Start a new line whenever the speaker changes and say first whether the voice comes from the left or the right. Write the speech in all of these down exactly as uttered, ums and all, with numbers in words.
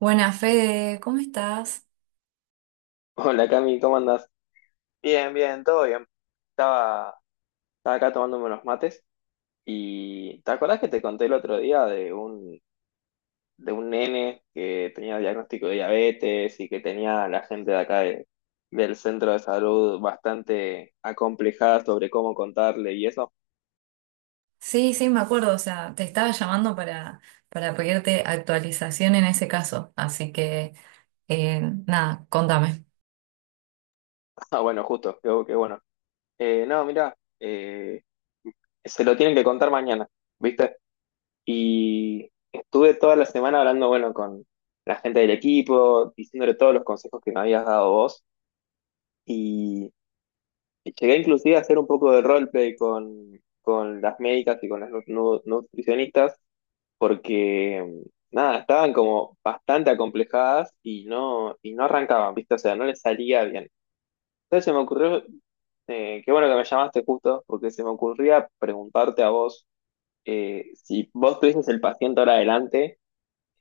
right: Buenas, Fede, ¿cómo estás?
left: Hola Cami, ¿cómo andás? Bien, bien, todo bien. Estaba, estaba acá tomándome unos mates y ¿te acordás que te conté el otro día de un, de un nene que tenía diagnóstico de diabetes y que tenía a la gente de acá de- del centro de salud bastante acomplejada sobre cómo contarle y eso?
right: Sí, sí, me acuerdo, o sea, te estaba llamando para, para pedirte actualización en ese caso, así que eh, nada, contame.
left: Ah, bueno, justo, qué, bu- qué bueno. Eh, no, mirá, eh, se lo tienen que contar mañana, ¿viste? Y estuve toda la semana hablando, bueno, con la gente del equipo, diciéndole todos los consejos que me habías dado vos. Y llegué inclusive a hacer un poco de roleplay con, con las médicas y con las nu- nu- nutricionistas, porque, mm, nada, estaban como bastante acomplejadas y no, y no arrancaban, ¿viste? O sea, no les salía bien. Entonces se me ocurrió, eh, qué bueno que me llamaste justo, porque se me ocurría preguntarte a vos, eh, si vos tuvieses el paciente ahora adelante,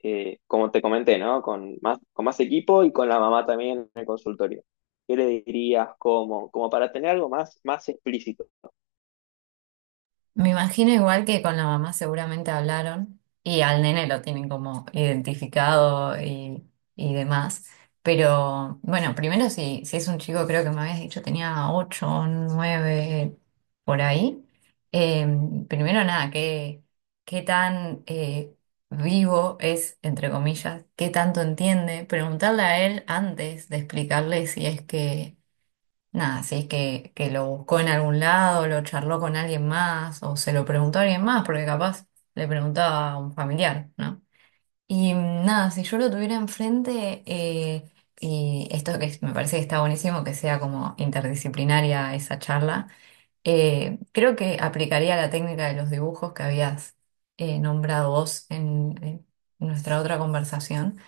left: eh, como te comenté, ¿no? Con más, con más equipo y con la mamá también en el consultorio. ¿Qué le dirías? ¿Cómo? Como para tener algo más, más explícito.
right: Me imagino igual que con la mamá seguramente hablaron y al nene lo tienen como identificado y, y demás. Pero bueno, primero si, si es un chico, creo que me habías dicho tenía ocho, nueve por ahí. Eh, Primero nada, qué, qué tan eh, vivo es, entre comillas, qué tanto entiende. Preguntarle a él antes de explicarle si es que nada, si es que, que lo buscó en algún lado, lo charló con alguien más o se lo preguntó a alguien más, porque capaz le preguntaba a un familiar, ¿no? Y mm, nada, si yo lo tuviera enfrente, eh, y esto que es- me parece que está buenísimo, que sea como interdisciplinaria esa charla, eh, creo que aplicaría la técnica de los dibujos que habías eh, nombrado vos en en nuestra otra conversación,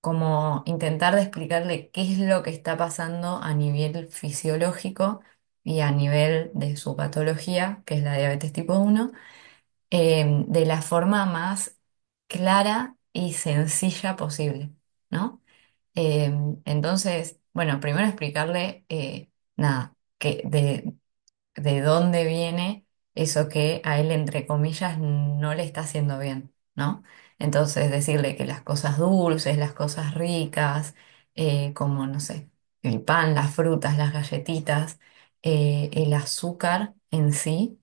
right: como intentar de explicarle qué es lo que está pasando a nivel fisiológico y a nivel de su patología, que es la diabetes tipo uno, eh, de la forma más clara y sencilla posible, ¿no? Eh, entonces, bueno, primero explicarle, eh, nada, que de, de dónde viene eso que a él, entre comillas, no le está haciendo bien, ¿no? Entonces, decirle que las cosas dulces, las cosas ricas, eh, como, no sé, el pan, las frutas, las galletitas, eh, el azúcar en sí,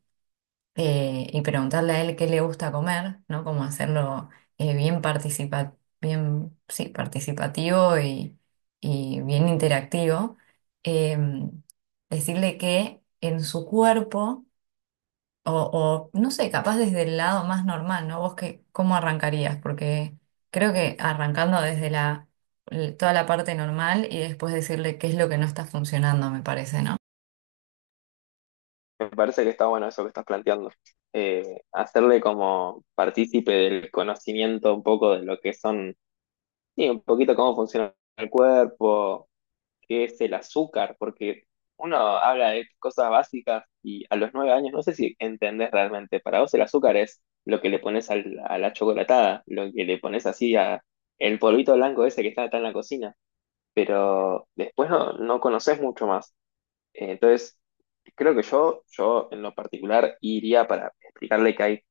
right: eh, y preguntarle a él qué le gusta comer, ¿no? Como hacerlo eh, bien participa- bien, sí, participativo y, y bien interactivo. Em, Decirle que en su cuerpo, o, o, no sé, capaz desde el lado más normal, ¿no? ¿Vos qué, cómo arrancarías? Porque creo que arrancando desde la, l- toda la parte normal y después decirle qué es lo que no está funcionando, me parece, ¿no?
left: Me parece que está bueno eso que estás planteando. Eh, hacerle como partícipe del conocimiento un poco de lo que son, sí, un poquito cómo funciona el cuerpo, que es el azúcar, porque uno habla de cosas básicas y a los nueve años no sé si entendés realmente. Para vos el azúcar es lo que le pones al- a la chocolatada, lo que le pones así a el polvito blanco ese que está acá en la cocina, pero después no, no conoces mucho más. Eh, Entonces, creo que yo, yo en lo particular iría para explicarle que hay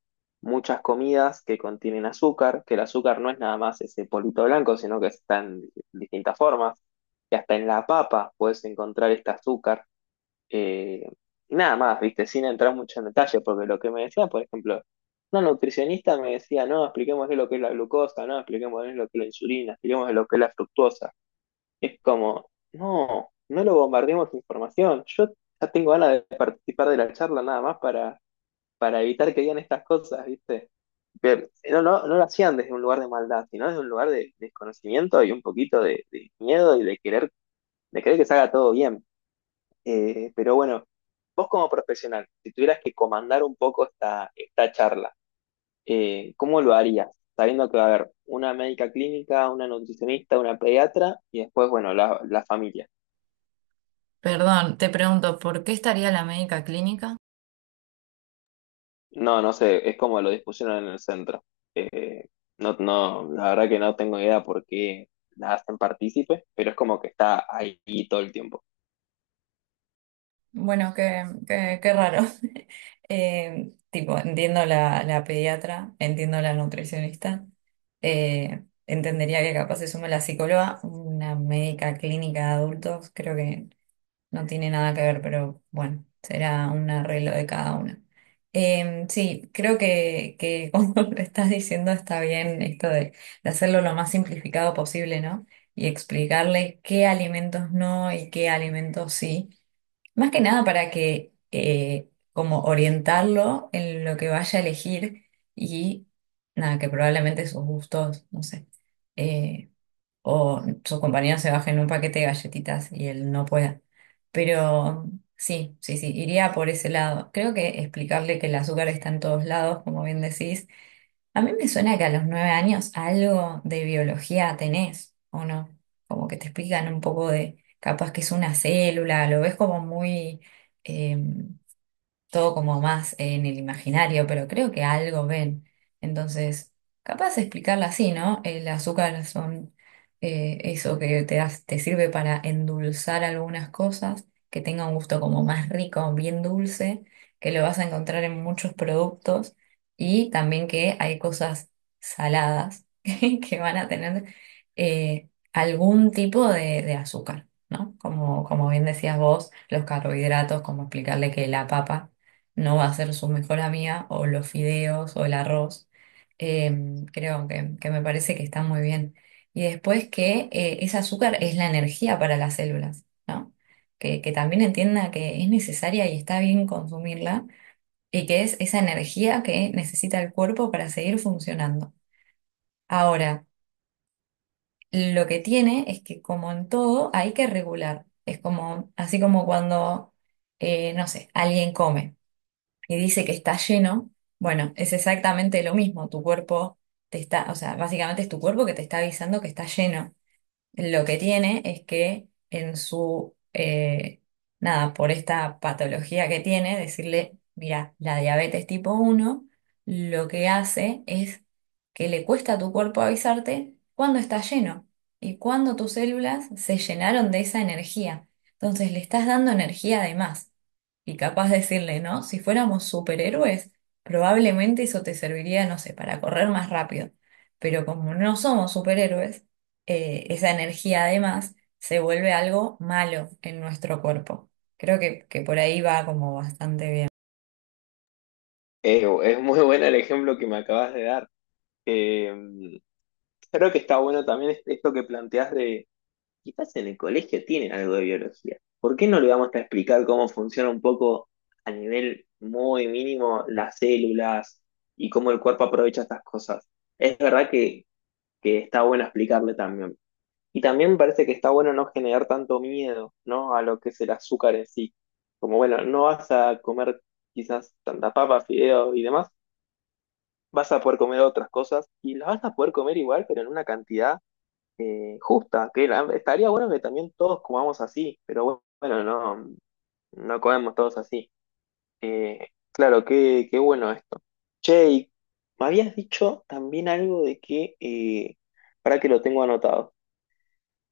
left: muchas comidas que contienen azúcar, que el azúcar no es nada más ese polvito blanco, sino que está en distintas formas, que hasta en la papa puedes encontrar este azúcar. Eh, y nada más, viste, sin entrar mucho en detalle, porque lo que me decía, por ejemplo, una nutricionista me decía, no, expliquemos lo que es la glucosa, no, expliquemos lo que es la insulina, expliquemos lo que es la fructosa. Es como, no, no lo bombardeemos de información. Yo ya tengo ganas de participar de la charla nada más para, para evitar que digan estas cosas, ¿viste? Pero no, no, no lo hacían desde un lugar de maldad, sino desde un lugar de desconocimiento y un poquito de, de miedo y de querer, de querer que se haga todo bien. Eh, pero bueno, vos como profesional, si tuvieras que comandar un poco esta, esta charla, eh, ¿cómo lo harías? Sabiendo que va a haber una médica clínica, una nutricionista, una pediatra y después, bueno, la, la familia.
right: Perdón, te pregunto, ¿por qué estaría la médica clínica?
left: No, no sé, es como lo dispusieron en el centro. Eh, no, no, la verdad que no tengo idea por qué la hacen partícipe, pero es como que está ahí todo el tiempo.
right: Bueno, qué, qué- qué raro. Eh, tipo, entiendo la, la pediatra, entiendo la nutricionista, eh, entendería que capaz se sume la psicóloga, una médica clínica de adultos, creo que no tiene nada que ver, pero bueno, será un arreglo de cada una. Eh, sí, creo que, que como lo estás diciendo está bien esto de, de hacerlo lo más simplificado posible, ¿no? Y explicarle qué alimentos no y qué alimentos sí. Más que nada para que eh, como orientarlo en lo que vaya a elegir y nada, que probablemente sus gustos, no sé, eh, o sus compañeros se bajen un paquete de galletitas y él no pueda. Pero sí, sí, sí, iría por ese lado. Creo que explicarle que el azúcar está en todos lados, como bien decís, a mí me suena que a los nueve años algo de biología tenés, ¿o no? Como que te explican un poco de, capaz que es una célula, lo ves como muy em, todo como más en el imaginario, pero creo que algo ven. Entonces, capaz de explicarla así, ¿no? El azúcar son eh, eso que te das- te sirve para endulzar algunas cosas, que tenga un gusto como más rico, bien dulce, que lo vas a encontrar en muchos productos y también que hay cosas saladas que van a tener eh, algún tipo de, de azúcar, ¿no? Como, como bien decías vos, los carbohidratos, como explicarle que la papa no va a ser su mejor amiga, o los fideos, o el arroz. Em, creo que, que me parece que está muy bien. Y después que eh, ese azúcar es la energía para las células, ¿no? Que, que también entienda que es necesaria y está bien consumirla, y que es esa energía que necesita el cuerpo para seguir funcionando. Ahora, lo que tiene es que como en todo hay que regular. Es como, así como cuando, eh, no sé, alguien come y dice que está lleno, bueno, es exactamente lo mismo, tu cuerpo te está, o sea, básicamente es tu cuerpo que te está avisando que está lleno. Lo que tiene es que en su, eh, nada, por esta patología que tiene, decirle, mira, la diabetes tipo uno lo que hace es que le cuesta a tu cuerpo avisarte cuando está lleno y cuando tus células se llenaron de esa energía. Entonces le estás dando energía de más. Y capaz decirle, ¿no? Si fuéramos superhéroes, probablemente eso te serviría, no sé, para correr más rápido. Pero como no somos superhéroes, eh, esa energía además se vuelve algo malo en nuestro cuerpo. Creo que, que por ahí va como bastante bien.
left: Eh, es muy bueno el ejemplo que me acabas de dar. Eh, Creo que está bueno también es- esto que planteas de, quizás en el colegio tienen algo de biología. ¿Por qué no le vamos a explicar cómo funciona un poco a nivel muy mínimo las células y cómo el cuerpo aprovecha estas cosas? Es verdad que, que está bueno explicarle también. Y también me parece que está bueno no generar tanto miedo, ¿no? A lo que es el azúcar en sí. Como bueno, no vas a comer quizás tanta papa, fideo y demás, vas a poder comer otras cosas y las vas a poder comer igual, pero en una cantidad eh, justa. Que la- estaría bueno que también todos comamos así, pero bueno, no, no comemos todos así. Eh, claro, qué, qué bueno esto. Che, y me habías dicho también algo de que, eh, para que lo tengo anotado.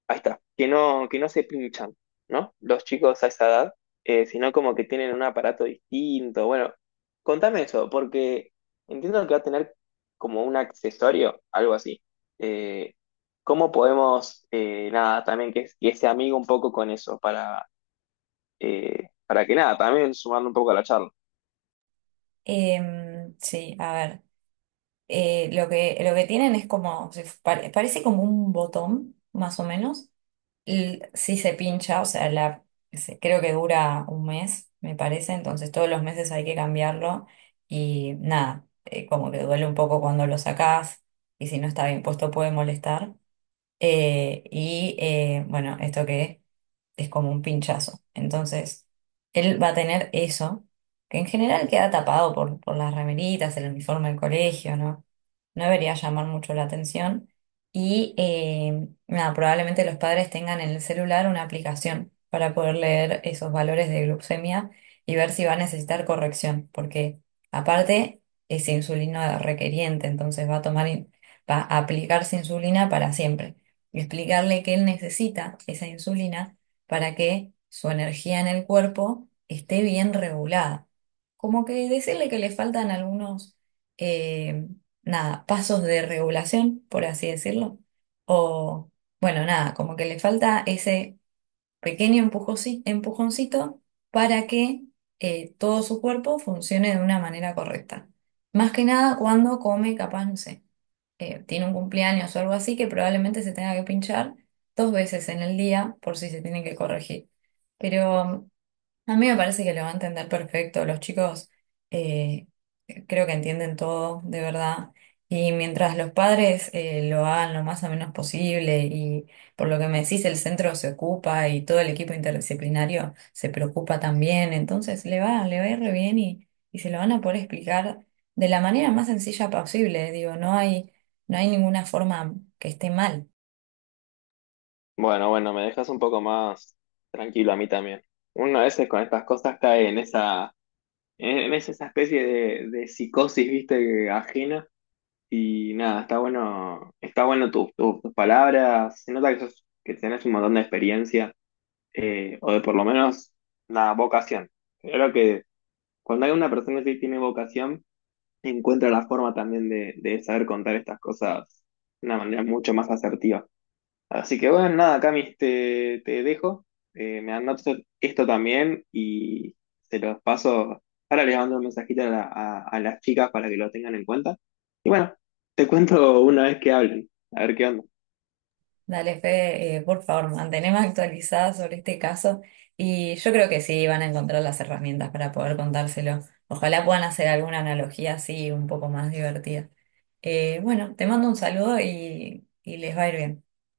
left: Ahí está, que no, que no se pinchan, ¿no? Los chicos a esa edad, eh, sino como que tienen un aparato distinto. Bueno, contame eso, porque entiendo que va a tener como un accesorio, algo así. Eh, ¿Cómo podemos, eh, nada, también que, que se amigue un poco con eso para, eh, para que nada, también sumarle un poco a la charla?
right: Em, sí, a ver, eh, lo que, lo que tienen es como, se- pare- parece como un botón, más o menos. Y si se pincha, o sea, la, se- creo que dura un mes, me parece, entonces todos los meses hay que cambiarlo y nada, eh, como que duele un poco cuando lo sacás y si no está bien puesto puede molestar. Eh, y eh, bueno, esto que es como un pinchazo. Entonces, él va a tener eso, que en general queda tapado por, por las remeritas, el uniforme del colegio, ¿no? No debería llamar mucho la atención. Y eh, nada, probablemente los padres tengan en el celular una aplicación para poder leer esos valores de glucemia y ver si va a necesitar corrección, porque aparte es insulino requeriente, entonces va a tomar, in- va a aplicarse insulina para siempre y explicarle que él necesita esa insulina para que su energía en el cuerpo esté bien regulada. Como que decirle que le faltan algunos, eh, nada, pasos de regulación, por así decirlo. O, bueno, nada, como que le falta ese pequeño empujosi- empujoncito para que eh, todo su cuerpo funcione de una manera correcta. Más que nada cuando come, capaz, no sé, eh, tiene un cumpleaños o algo así, que probablemente se tenga que pinchar dos veces en el día por si se tiene que corregir. Pero a mí me parece que lo va a entender perfecto. Los chicos eh, creo que entienden todo, de verdad. Y mientras los padres eh, lo hagan lo más o menos posible y por lo que me decís, el centro se ocupa y todo el equipo interdisciplinario se preocupa también, entonces le va, le va a ir re bien y, y se lo van a poder explicar de la manera más sencilla posible. Digo, no hay, no hay ninguna forma que esté mal.
left: Bueno, bueno, me dejas un poco más tranquilo a mí también. Uno a veces con estas cosas cae en esa, en esa especie de, de psicosis, viste, ajena. Y nada, está bueno, está bueno tus tus- tus palabras. Se nota que, sos- que tenés un montón de experiencia, eh, o de por lo menos la vocación. Creo que cuando hay una persona que tiene vocación, encuentra la forma también de, de saber contar estas cosas de una manera mucho más asertiva. Así que bueno, nada, Camis, te, te dejo. Eh, me anoto esto también y se los paso. Ahora les mando un mensajito a, la- a- a las chicas para que lo tengan en cuenta. Y bueno, te cuento una vez que hablen, a ver qué onda.
right: Dale, Fede, eh, por favor, manteneme actualizada sobre este caso y yo creo que sí van a encontrar las herramientas para poder contárselo. Ojalá puedan hacer alguna analogía así un poco más divertida. Eh, bueno, te mando un saludo y, y les va a ir bien.